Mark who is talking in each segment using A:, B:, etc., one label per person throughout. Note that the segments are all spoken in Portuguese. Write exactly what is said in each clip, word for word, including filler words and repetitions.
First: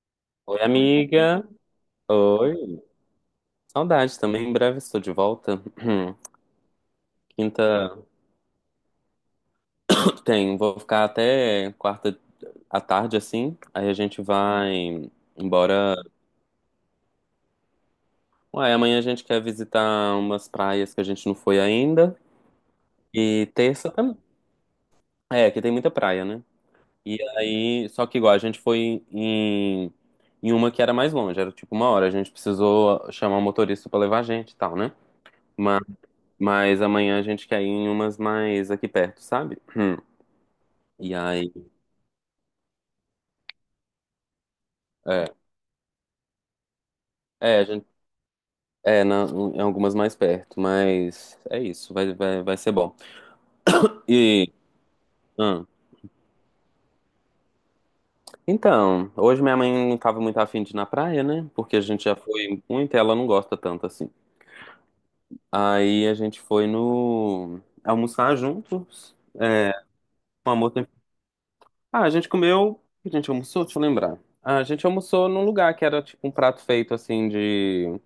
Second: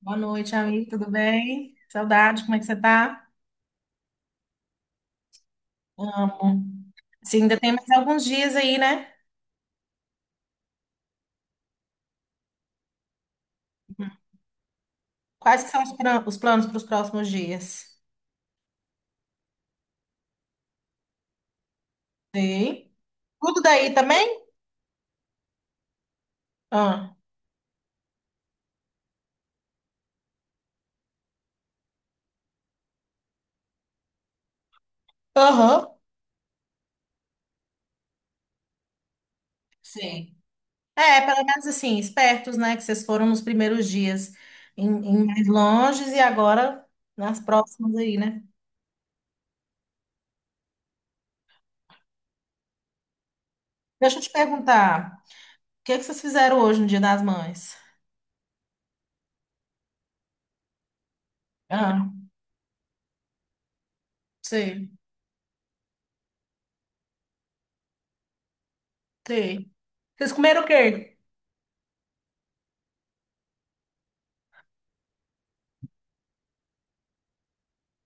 A: Boa noite,
B: Oi,
A: amigo. Tudo
B: amiga.
A: bem? Saudade, como é que você
B: Oi.
A: tá?
B: Saudade também. Em breve estou de volta.
A: Amo. Sim, ainda tem mais
B: Quinta
A: alguns dias aí, né?
B: tem. Vou ficar até quarta à tarde, assim. Aí a
A: Uhum.
B: gente vai
A: Quais que são os,
B: embora.
A: pra- os planos para os próximos dias?
B: Ué, amanhã a gente quer visitar umas praias que a gente não foi ainda.
A: Sim.
B: E
A: Tudo
B: terça
A: daí
B: também.
A: também?
B: É, que tem muita praia, né?
A: Ah.
B: E aí, só que igual, a gente foi em, em uma que era mais longe. Era tipo uma hora. A gente precisou chamar o motorista para levar a gente e tal, né?
A: Aham.
B: Mas amanhã a gente quer ir em umas mais aqui perto, sabe? Hum.
A: Sim.
B: E
A: É, pelo
B: aí,
A: menos assim, espertos, né? Que vocês foram nos primeiros dias em, em
B: é,
A: mais longes e agora nas
B: é, a gente,
A: próximas aí, né?
B: é na- em algumas mais perto, mas é isso, vai, vai, vai ser bom.
A: Deixa eu te
B: E,
A: perguntar,
B: hum,
A: o que é que vocês fizeram hoje no Dia das Mães?
B: então, hoje minha mãe não tava muito afim de ir na praia, né? Porque a gente
A: Ah,
B: já foi muito e ela não gosta tanto assim.
A: sei,
B: Aí a gente foi no almoçar juntos,
A: sei.
B: é,
A: Vocês
B: com a
A: comeram o
B: moça.
A: quê?
B: Ah, a gente comeu, o que a gente almoçou, deixa eu lembrar. Ah, a gente almoçou num lugar que era tipo um prato feito assim de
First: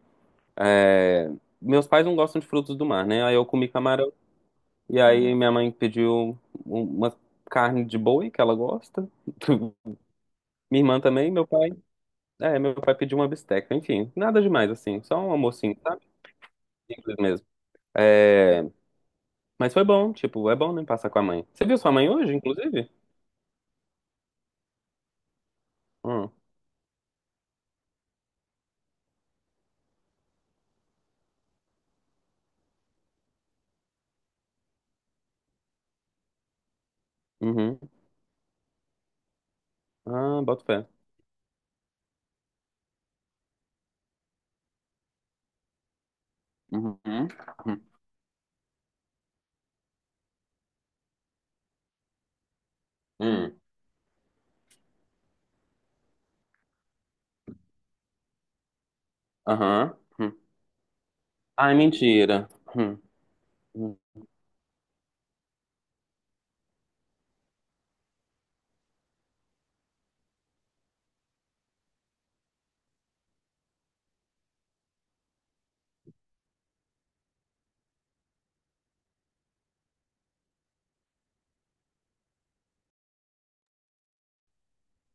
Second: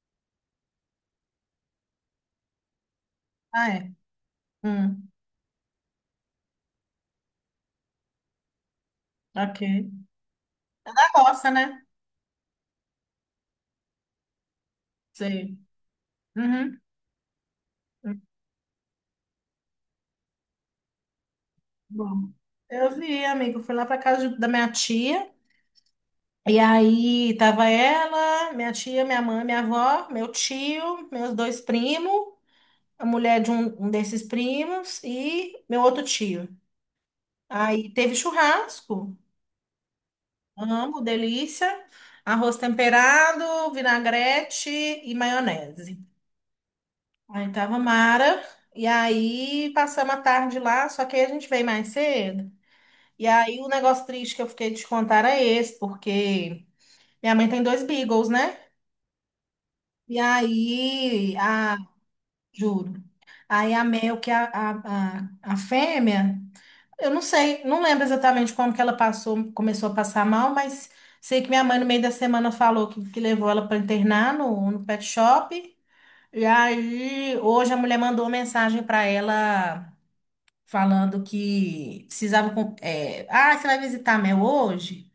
B: É, meus pais não gostam de frutos do mar, né? Aí eu comi
A: Ah, é.
B: camarão. E
A: Hum.
B: aí minha mãe pediu um- um, uma carne de boi, que ela gosta.
A: Ok.
B: Minha
A: Da
B: irmã também, meu
A: roça,
B: pai.
A: né?
B: É, meu pai pediu uma bisteca. Enfim, nada demais, assim. Só um
A: Sei.
B: almocinho, sabe?
A: Uhum.
B: Simples mesmo.
A: Muito
B: É, mas foi bom, tipo, é bom, né? Passar com a mãe. Você viu sua mãe
A: bom.
B: hoje, inclusive?
A: Eu vi, amigo. Fui lá pra casa de- da minha tia.
B: Hum,
A: E aí tava ela, minha tia, minha mãe, minha avó, meu tio, meus dois primos, a mulher de um, um desses primos e meu outro tio.
B: uhum.
A: Aí teve churrasco.
B: Ah, bota fé.
A: Amo, delícia. Arroz temperado, vinagrete e maionese.
B: Uhum.
A: Aí tava
B: Hum.
A: Mara. E aí passamos a tarde lá, só que aí a gente veio mais cedo. E
B: Hum.
A: aí o negócio triste que eu fiquei de te contar é esse, porque minha mãe tem dois Beagles, né?
B: Aham.
A: E
B: Hum.
A: aí,
B: Ai,
A: a,
B: mentira. Hum.
A: juro. Aí a
B: Hum.
A: Mel, que é a, a, a, a fêmea, eu não sei, não lembro exatamente como que ela passou, começou a passar mal, mas sei que minha mãe no meio da semana falou que, que levou ela para internar no, no pet shop. E aí, hoje a mulher mandou uma mensagem para ela falando que precisava. com- É, ah, você vai visitar a Mel hoje?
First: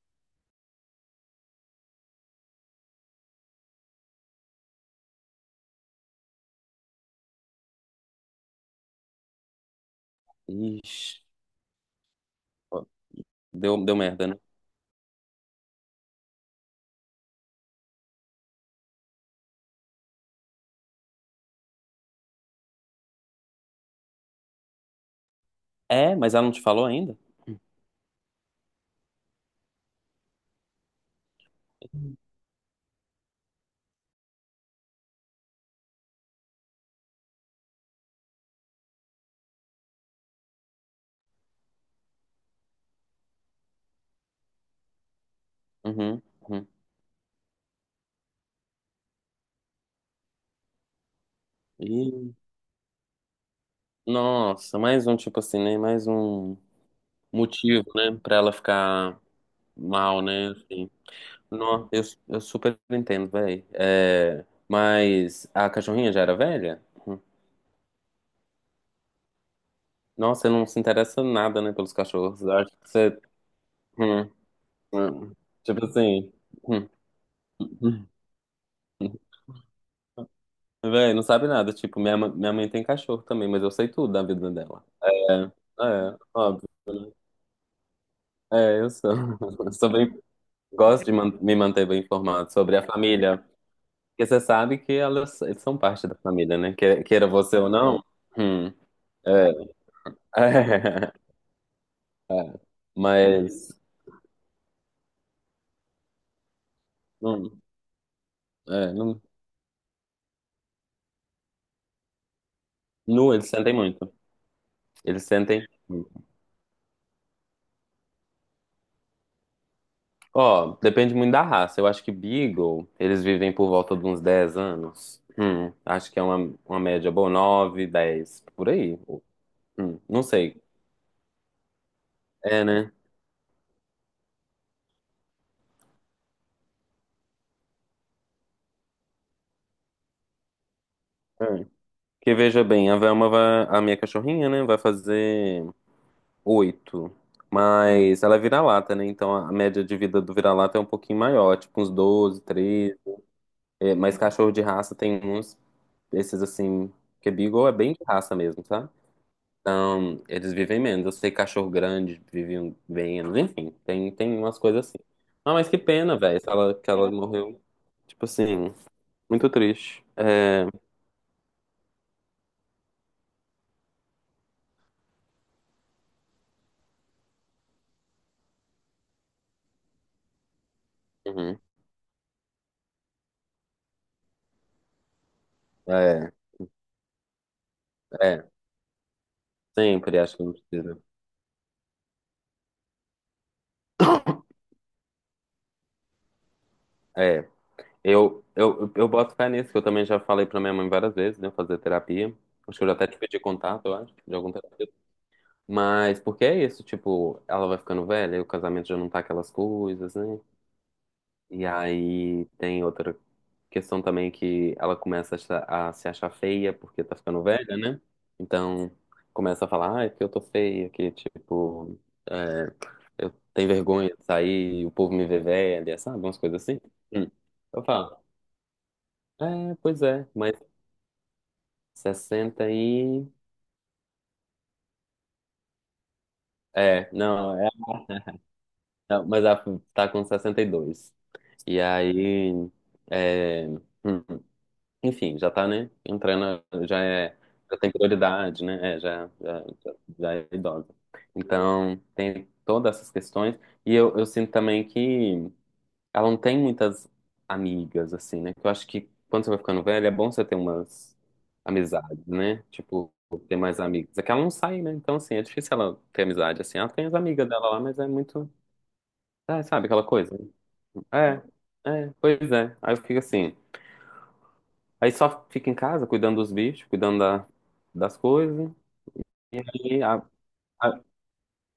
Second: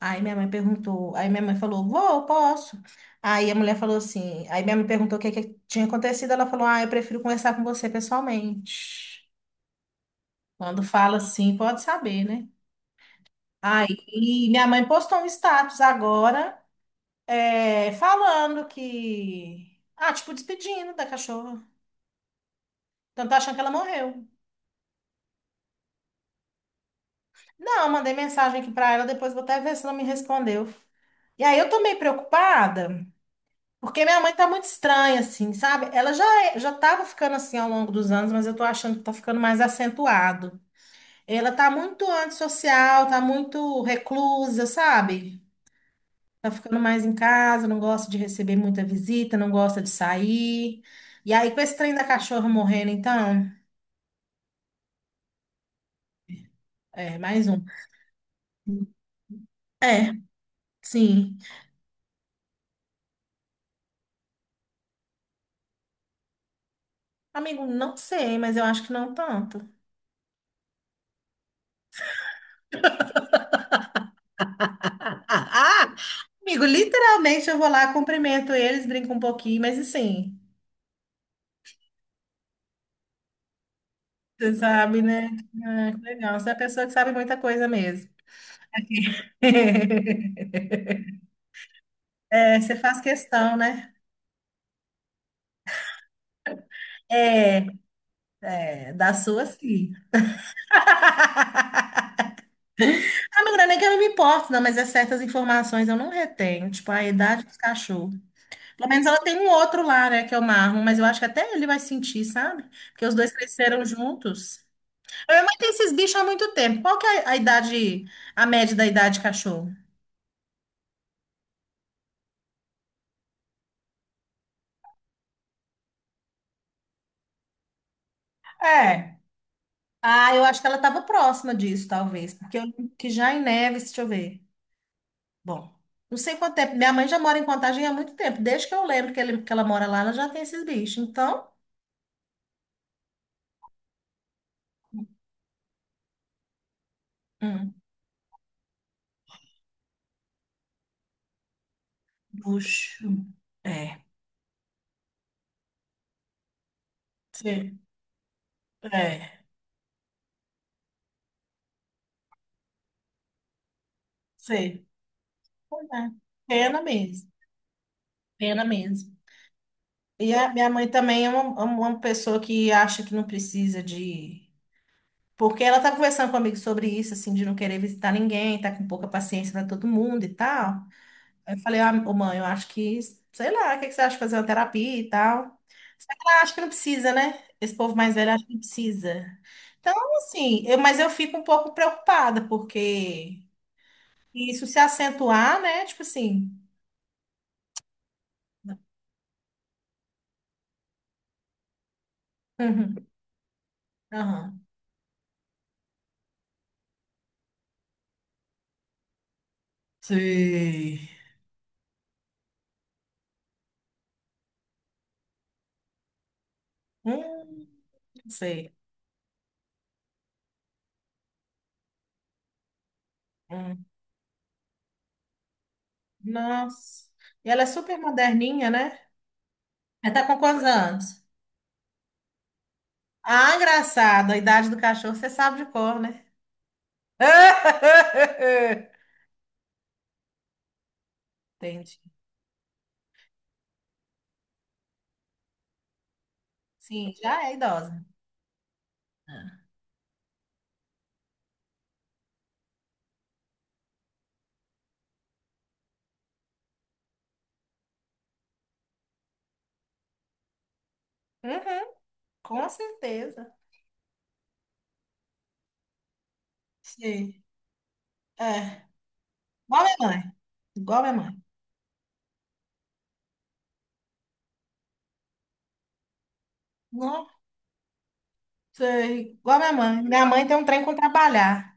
A: Aí minha mãe perguntou, aí minha mãe falou, vou, posso? Aí a mulher falou assim, aí minha mãe perguntou o que, que tinha acontecido, ela falou, ah, eu prefiro conversar com você pessoalmente. Quando fala
B: Ixi,
A: assim, pode saber, né?
B: ó, deu,
A: Aí
B: deu merda, né?
A: e minha mãe postou um status agora, é, falando que, ah, tipo, despedindo da cachorra. Então tá achando que ela morreu.
B: É, mas ela não te falou ainda?
A: Não, eu mandei mensagem aqui pra ela, depois vou até ver se ela me respondeu. E aí eu tô meio preocupada, porque minha mãe tá muito estranha, assim, sabe? Ela já, é- já tava ficando assim ao longo dos anos, mas eu tô achando que tá ficando mais acentuado. Ela tá muito antissocial, tá muito reclusa, sabe?
B: Uhum,
A: Tá
B: uhum.
A: ficando mais em casa, não gosta de receber muita visita, não gosta de sair. E aí, com esse trem da
B: E,
A: cachorra morrendo, então,
B: nossa, mais um, tipo assim, né? Mais um
A: é, mais um.
B: motivo, né? Pra ela ficar
A: É,
B: mal, né? Assim,
A: sim.
B: não, eu, eu super entendo, velho. É, mas a cachorrinha já era velha? Hum.
A: Amigo, não sei, mas eu acho que não tanto.
B: Nossa, você não se interessa nada, né? Pelos cachorros. Eu acho que você. Hum,
A: Ah,
B: hum.
A: ah,
B: Tipo
A: ah!
B: assim.
A: Amigo,
B: Hum,
A: literalmente eu vou lá,
B: hum,
A: cumprimento eles, brinco
B: hum.
A: um pouquinho, mas assim.
B: Véi, não sabe nada. Tipo, minha, ma- minha mãe tem cachorro também, mas eu sei tudo da vida
A: Você
B: dela.
A: sabe, né?
B: É,
A: Ah, que
B: é,
A: legal. Você é uma pessoa que sabe muita coisa mesmo.
B: É, eu sou. Eu sou bem- gosto de man- me manter bem informado
A: É, você
B: sobre a
A: faz
B: família.
A: questão, né?
B: Porque você sabe que elas eles são parte da família, né? Que- Queira você
A: É,
B: ou não. Hum,
A: é, da sua,
B: é,
A: sim.
B: é, é.
A: Amigo, não é
B: Mas.
A: nem que eu não me importo, não, mas é certas informações eu não retenho, tipo a idade dos
B: Hum,
A: cachorros. Pelo
B: é,
A: menos ela
B: não,
A: tem um outro lá, né, que é o Marlon, mas eu acho que até ele vai sentir, sabe? Porque os dois
B: nu, eles sentem
A: cresceram
B: muito.
A: juntos.
B: Eles
A: A minha mãe
B: sentem.
A: tem esses
B: Hum.
A: bichos há muito tempo. Qual que é a a idade, a média da idade de cachorro?
B: Ó, depende muito da raça. Eu acho que Beagle, eles vivem por volta de uns dez anos. Hum, acho que é uma, uma média boa, nove dez por aí.
A: É,
B: Hum, não
A: ah, eu acho
B: sei.
A: que ela estava próxima disso, talvez. Porque eu
B: É,
A: lembro
B: né?
A: que já em Neves, deixa eu ver. Bom, não sei quanto tempo. Minha mãe já mora em Contagem há muito tempo. Desde que eu lembro que, ele- que ela mora lá, ela já tem esses bichos. Então,
B: Hum. Que veja bem, a Velma vai, a minha cachorrinha, né, vai fazer oito.
A: hum,
B: Mas ela é vira-lata, né? Então a média de vida do vira-lata é um pouquinho maior, tipo uns doze treze.
A: bucho.
B: É,
A: É,
B: mas cachorro de raça tem uns, esses assim, que é Beagle é
A: sei.
B: bem de raça mesmo, sabe?
A: É,
B: Então eles vivem menos. Eu sei que cachorro grande vive um, bem menos, enfim, tem, tem umas
A: sei.
B: coisas assim. Ah, mas que
A: Pois é.
B: pena, velho, que ela,
A: Pena
B: que ela
A: mesmo.
B: morreu. Tipo
A: Pena
B: assim,
A: mesmo.
B: muito triste.
A: E a
B: É,
A: minha mãe também é uma, uma pessoa que acha que não precisa de. Porque ela tá conversando comigo sobre isso, assim, de não querer visitar ninguém, tá com pouca paciência para todo mundo e tal. Aí eu
B: uhum,
A: falei, ah, ô, mãe, eu acho que, sei lá, o que que você acha de fazer uma terapia e tal? Só que
B: é,
A: ela acha que não precisa, né? Esse povo mais velho acha
B: é,
A: que não precisa. Então,
B: sempre acho que não
A: assim, eu, mas
B: precisa.
A: eu fico um pouco preocupada, porque isso se acentuar, né? Tipo assim.
B: É. Eu, eu, eu boto fé nisso, que eu também já falei pra minha mãe várias vezes, né? Fazer terapia. Acho que eu já até
A: Uhum,
B: te pedi contato, eu acho, de algum
A: aham.
B: terapeuta. Mas porque é isso, tipo, ela vai ficando velha, e o casamento já não tá aquelas coisas, né?
A: Sei.
B: E aí tem outra questão também que ela começa a, se a se achar feia porque tá ficando
A: Hum,
B: velha, né?
A: sei.
B: Então começa a falar, ah, é que eu tô feia, que tipo, é, eu tenho
A: Hum,
B: vergonha de sair, o povo me vê velha, sabe? Umas coisas assim.
A: nossa.
B: Hum.
A: E ela é
B: Eu
A: super
B: falo.
A: moderninha, né?
B: É, pois
A: Ela tá
B: é,
A: com
B: mas
A: quantos anos?
B: sessenta e.
A: Ah, engraçado. A idade do cachorro você sabe de cor, né?
B: É, não, é, não, mas ela tá com sessenta e dois. E dois. E
A: Entendi.
B: aí. É, hum, enfim, já tá, né? Entrando, já
A: Sim,
B: é.
A: já é
B: Já tem
A: idosa.
B: prioridade, né? É, já, já,
A: É.
B: já já é idosa. Então, tem todas essas questões. E eu, eu sinto também que. Ela não tem muitas amigas, assim, né? Que eu acho que quando você vai ficando velha, é bom você ter umas
A: Uhum,
B: amizades, né?
A: com
B: Tipo,
A: certeza.
B: ter mais amigos. É que ela não sai, né? Então, assim, é difícil ela ter amizade, assim. Ela tem as
A: Sim.
B: amigas dela lá, mas é muito.
A: É.
B: É,
A: Igual
B: sabe
A: minha
B: aquela
A: mãe.
B: coisa?
A: Igual minha
B: É, é, pois é. Aí eu fico assim. Aí só fica em casa cuidando dos bichos, cuidando
A: mãe.
B: da, das coisas.
A: Sei. Igual
B: E
A: minha
B: aí.
A: mãe.
B: A,
A: Minha mãe tem um trem com
B: a-
A: trabalhar.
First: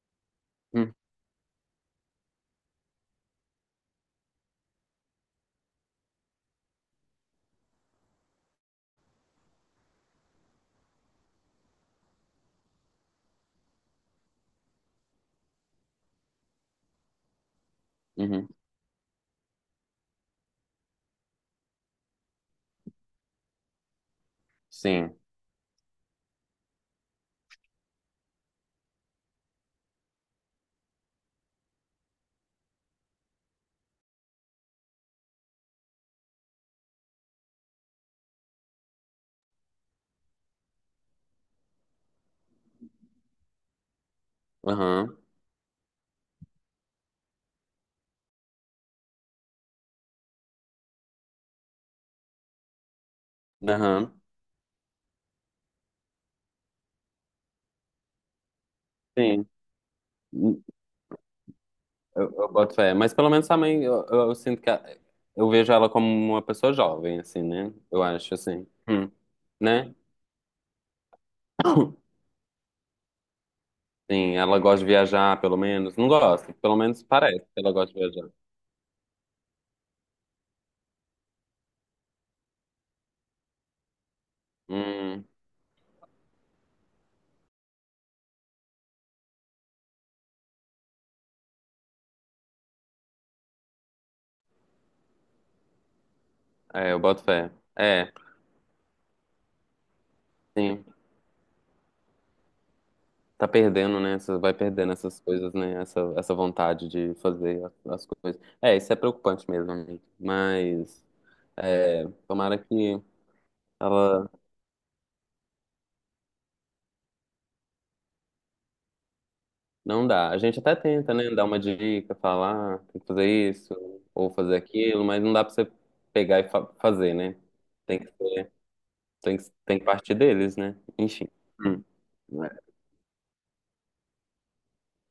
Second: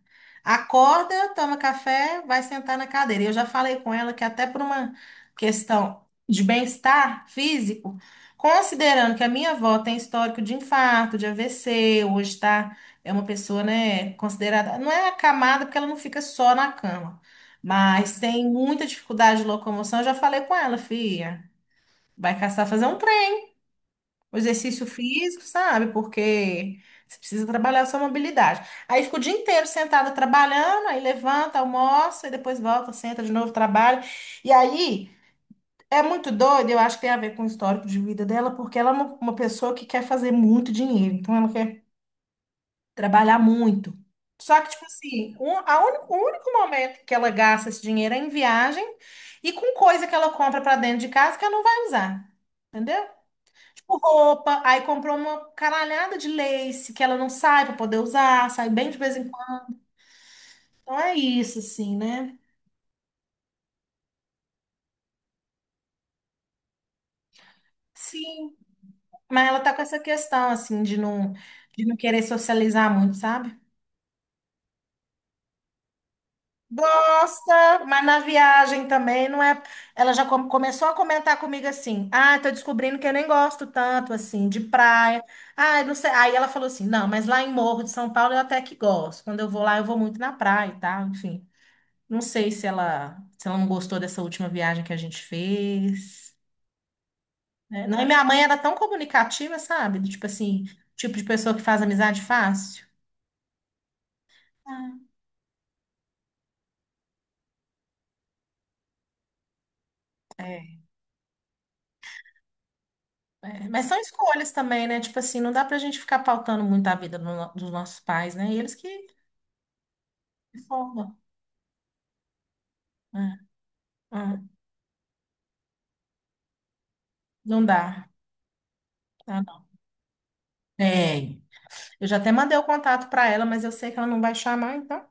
B: hum,
A: Acorda, toma café, vai sentar na cadeira. Eu já falei com ela que até por uma questão de bem-estar físico, considerando que a minha avó tem histórico de infarto, de A V C, hoje tá, é uma pessoa, né, considerada, não é acamada porque ela não fica só na cama, mas tem
B: uhum,
A: muita dificuldade de locomoção. Eu já falei com ela, filha, vai caçar fazer um o exercício
B: sim.
A: físico, sabe? Porque você precisa trabalhar a sua mobilidade. Aí fica o dia inteiro sentada trabalhando, aí levanta, almoça, e depois volta, senta de novo, trabalha. E aí é muito doido, eu acho que tem a ver com o histórico de vida dela, porque ela é uma, uma pessoa que quer fazer muito dinheiro, então ela quer trabalhar muito. Só que, tipo
B: Aham.
A: assim, um, a único, o único momento que ela gasta esse dinheiro é em viagem e com coisa que ela compra para dentro de casa que ela não vai usar. Entendeu? Tipo
B: Aham.
A: roupa, aí comprou uma caralhada de lace que ela não sai pra poder usar, sai bem de vez em
B: Sim.
A: quando. Então é isso, assim,
B: Eu,
A: né?
B: eu boto fé. Mas pelo menos a mãe, eu, eu, eu sinto que a- eu vejo ela como uma pessoa jovem, assim, né? Eu acho,
A: Sim,
B: assim. Hum.
A: mas ela tá com
B: Né?
A: essa questão, assim, de não, de não querer socializar muito, sabe?
B: Sim, ela gosta de viajar, pelo menos. Não gosta, pelo menos parece que ela
A: Gosta,
B: gosta de
A: mas na
B: viajar.
A: viagem também não é. Ela já come- começou a comentar comigo assim: ah, tô descobrindo que eu nem gosto tanto, assim, de praia.
B: Hum,
A: Ah, não sei. Aí ela falou assim: não, mas lá em Morro de São Paulo eu até que gosto. Quando eu vou lá, eu vou muito na praia e tal, enfim. Não sei se ela, se ela não gostou dessa última viagem que a gente fez.
B: é, eu boto fé.
A: Né? Não, e
B: É,
A: minha mãe era tão comunicativa, sabe? Do tipo assim,
B: sim.
A: tipo de pessoa que faz amizade fácil.
B: Tá perdendo, né? Essa- Vai perdendo
A: Ah,
B: essas coisas, né? Essa, essa vontade de fazer a- as coisas. É, isso é preocupante mesmo, amigo.
A: é.
B: Mas, é, tomara que
A: É. Mas são
B: ela.
A: escolhas também, né? Tipo assim, não dá pra gente ficar pautando muito a vida do no- dos nossos pais, né? E eles que
B: Não dá. A
A: que
B: gente até tenta,
A: formam.
B: né? Dar uma dica, falar, "Ah, tem que
A: É,
B: fazer isso ou
A: é.
B: fazer aquilo, mas não dá pra você pegar e fa- fazer, né?
A: Não
B: Tem que
A: dá.
B: ser, tem
A: Ah,
B: que,
A: não.
B: tem que partir deles, né? Enfim.
A: Tem.
B: Hum.
A: Eu já até mandei o contato pra ela, mas eu sei que ela não vai chamar, então.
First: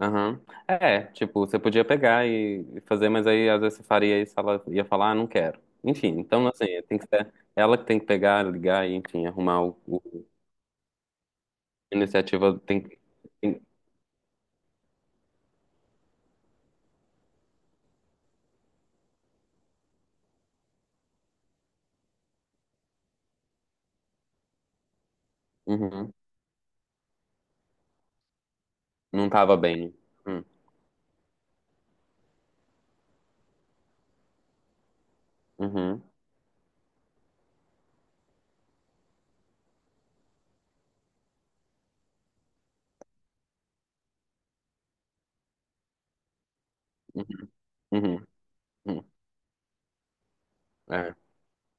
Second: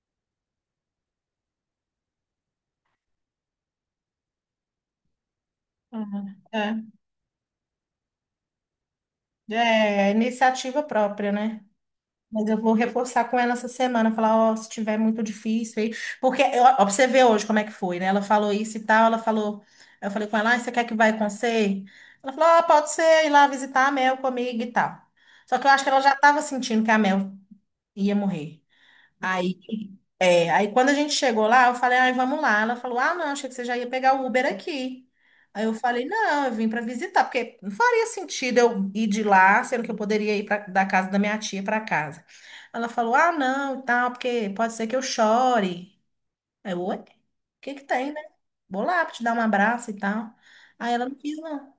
B: Aham. É, tipo, você podia pegar e e fazer, mas aí às vezes você faria isso, ela ia falar, ah, não quero. Enfim,
A: Uhum.
B: então assim, tem que ser ela que tem que pegar, ligar e, enfim, arrumar o,
A: É, é
B: o-
A: iniciativa própria, né?
B: a
A: Mas eu
B: iniciativa
A: vou
B: tem que.
A: reforçar com ela
B: Tem-
A: essa semana, falar, ó, se tiver muito difícil aí, porque eu, ó, pra você ver hoje como é que foi, né? Ela falou isso e tal, ela falou, eu falei com ela, ah, você quer que vai com você? Ela falou, ó, pode ser ir lá visitar a Mel comigo e tal. Só que eu acho que ela já
B: Uhum.
A: estava sentindo que a Mel ia morrer.
B: Não tava bem. Hum.
A: É, aí quando a gente chegou lá, eu falei, ai, vamos lá. Ela falou, ah, não, achei que você já ia pegar o Uber aqui. Aí eu
B: Uhum.
A: falei, não, eu vim para visitar, porque não faria sentido eu ir de lá, sendo que eu poderia ir pra, da casa da minha tia para casa. Ela falou, ah, não, e tal, porque pode ser que eu chore. Aí eu, oi, o
B: Uhum.
A: que que tem, né?
B: Uhum.
A: Vou lá
B: Uhum.
A: pra te dar um abraço e tal. Aí ela não
B: É.
A: quis, não.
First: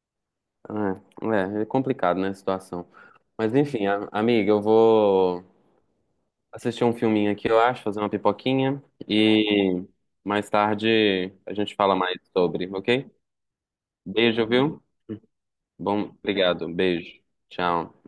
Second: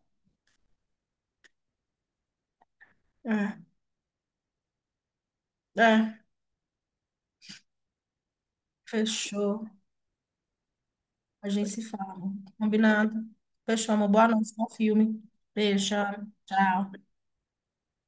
B: É, é é complicado, né, a situação. Mas
A: É,
B: enfim, a- amiga, eu vou
A: é,
B: assistir um filminho aqui, eu acho, fazer uma pipoquinha
A: fechou.
B: e mais tarde
A: A
B: a
A: gente
B: gente
A: se
B: fala
A: fala,
B: mais sobre, ok?
A: combinado. Fechou, amor. Boa
B: Beijo,
A: noite, bom
B: viu?
A: filme. Beijo,
B: Bom, obrigado.
A: tchau.
B: Beijo. Tchau.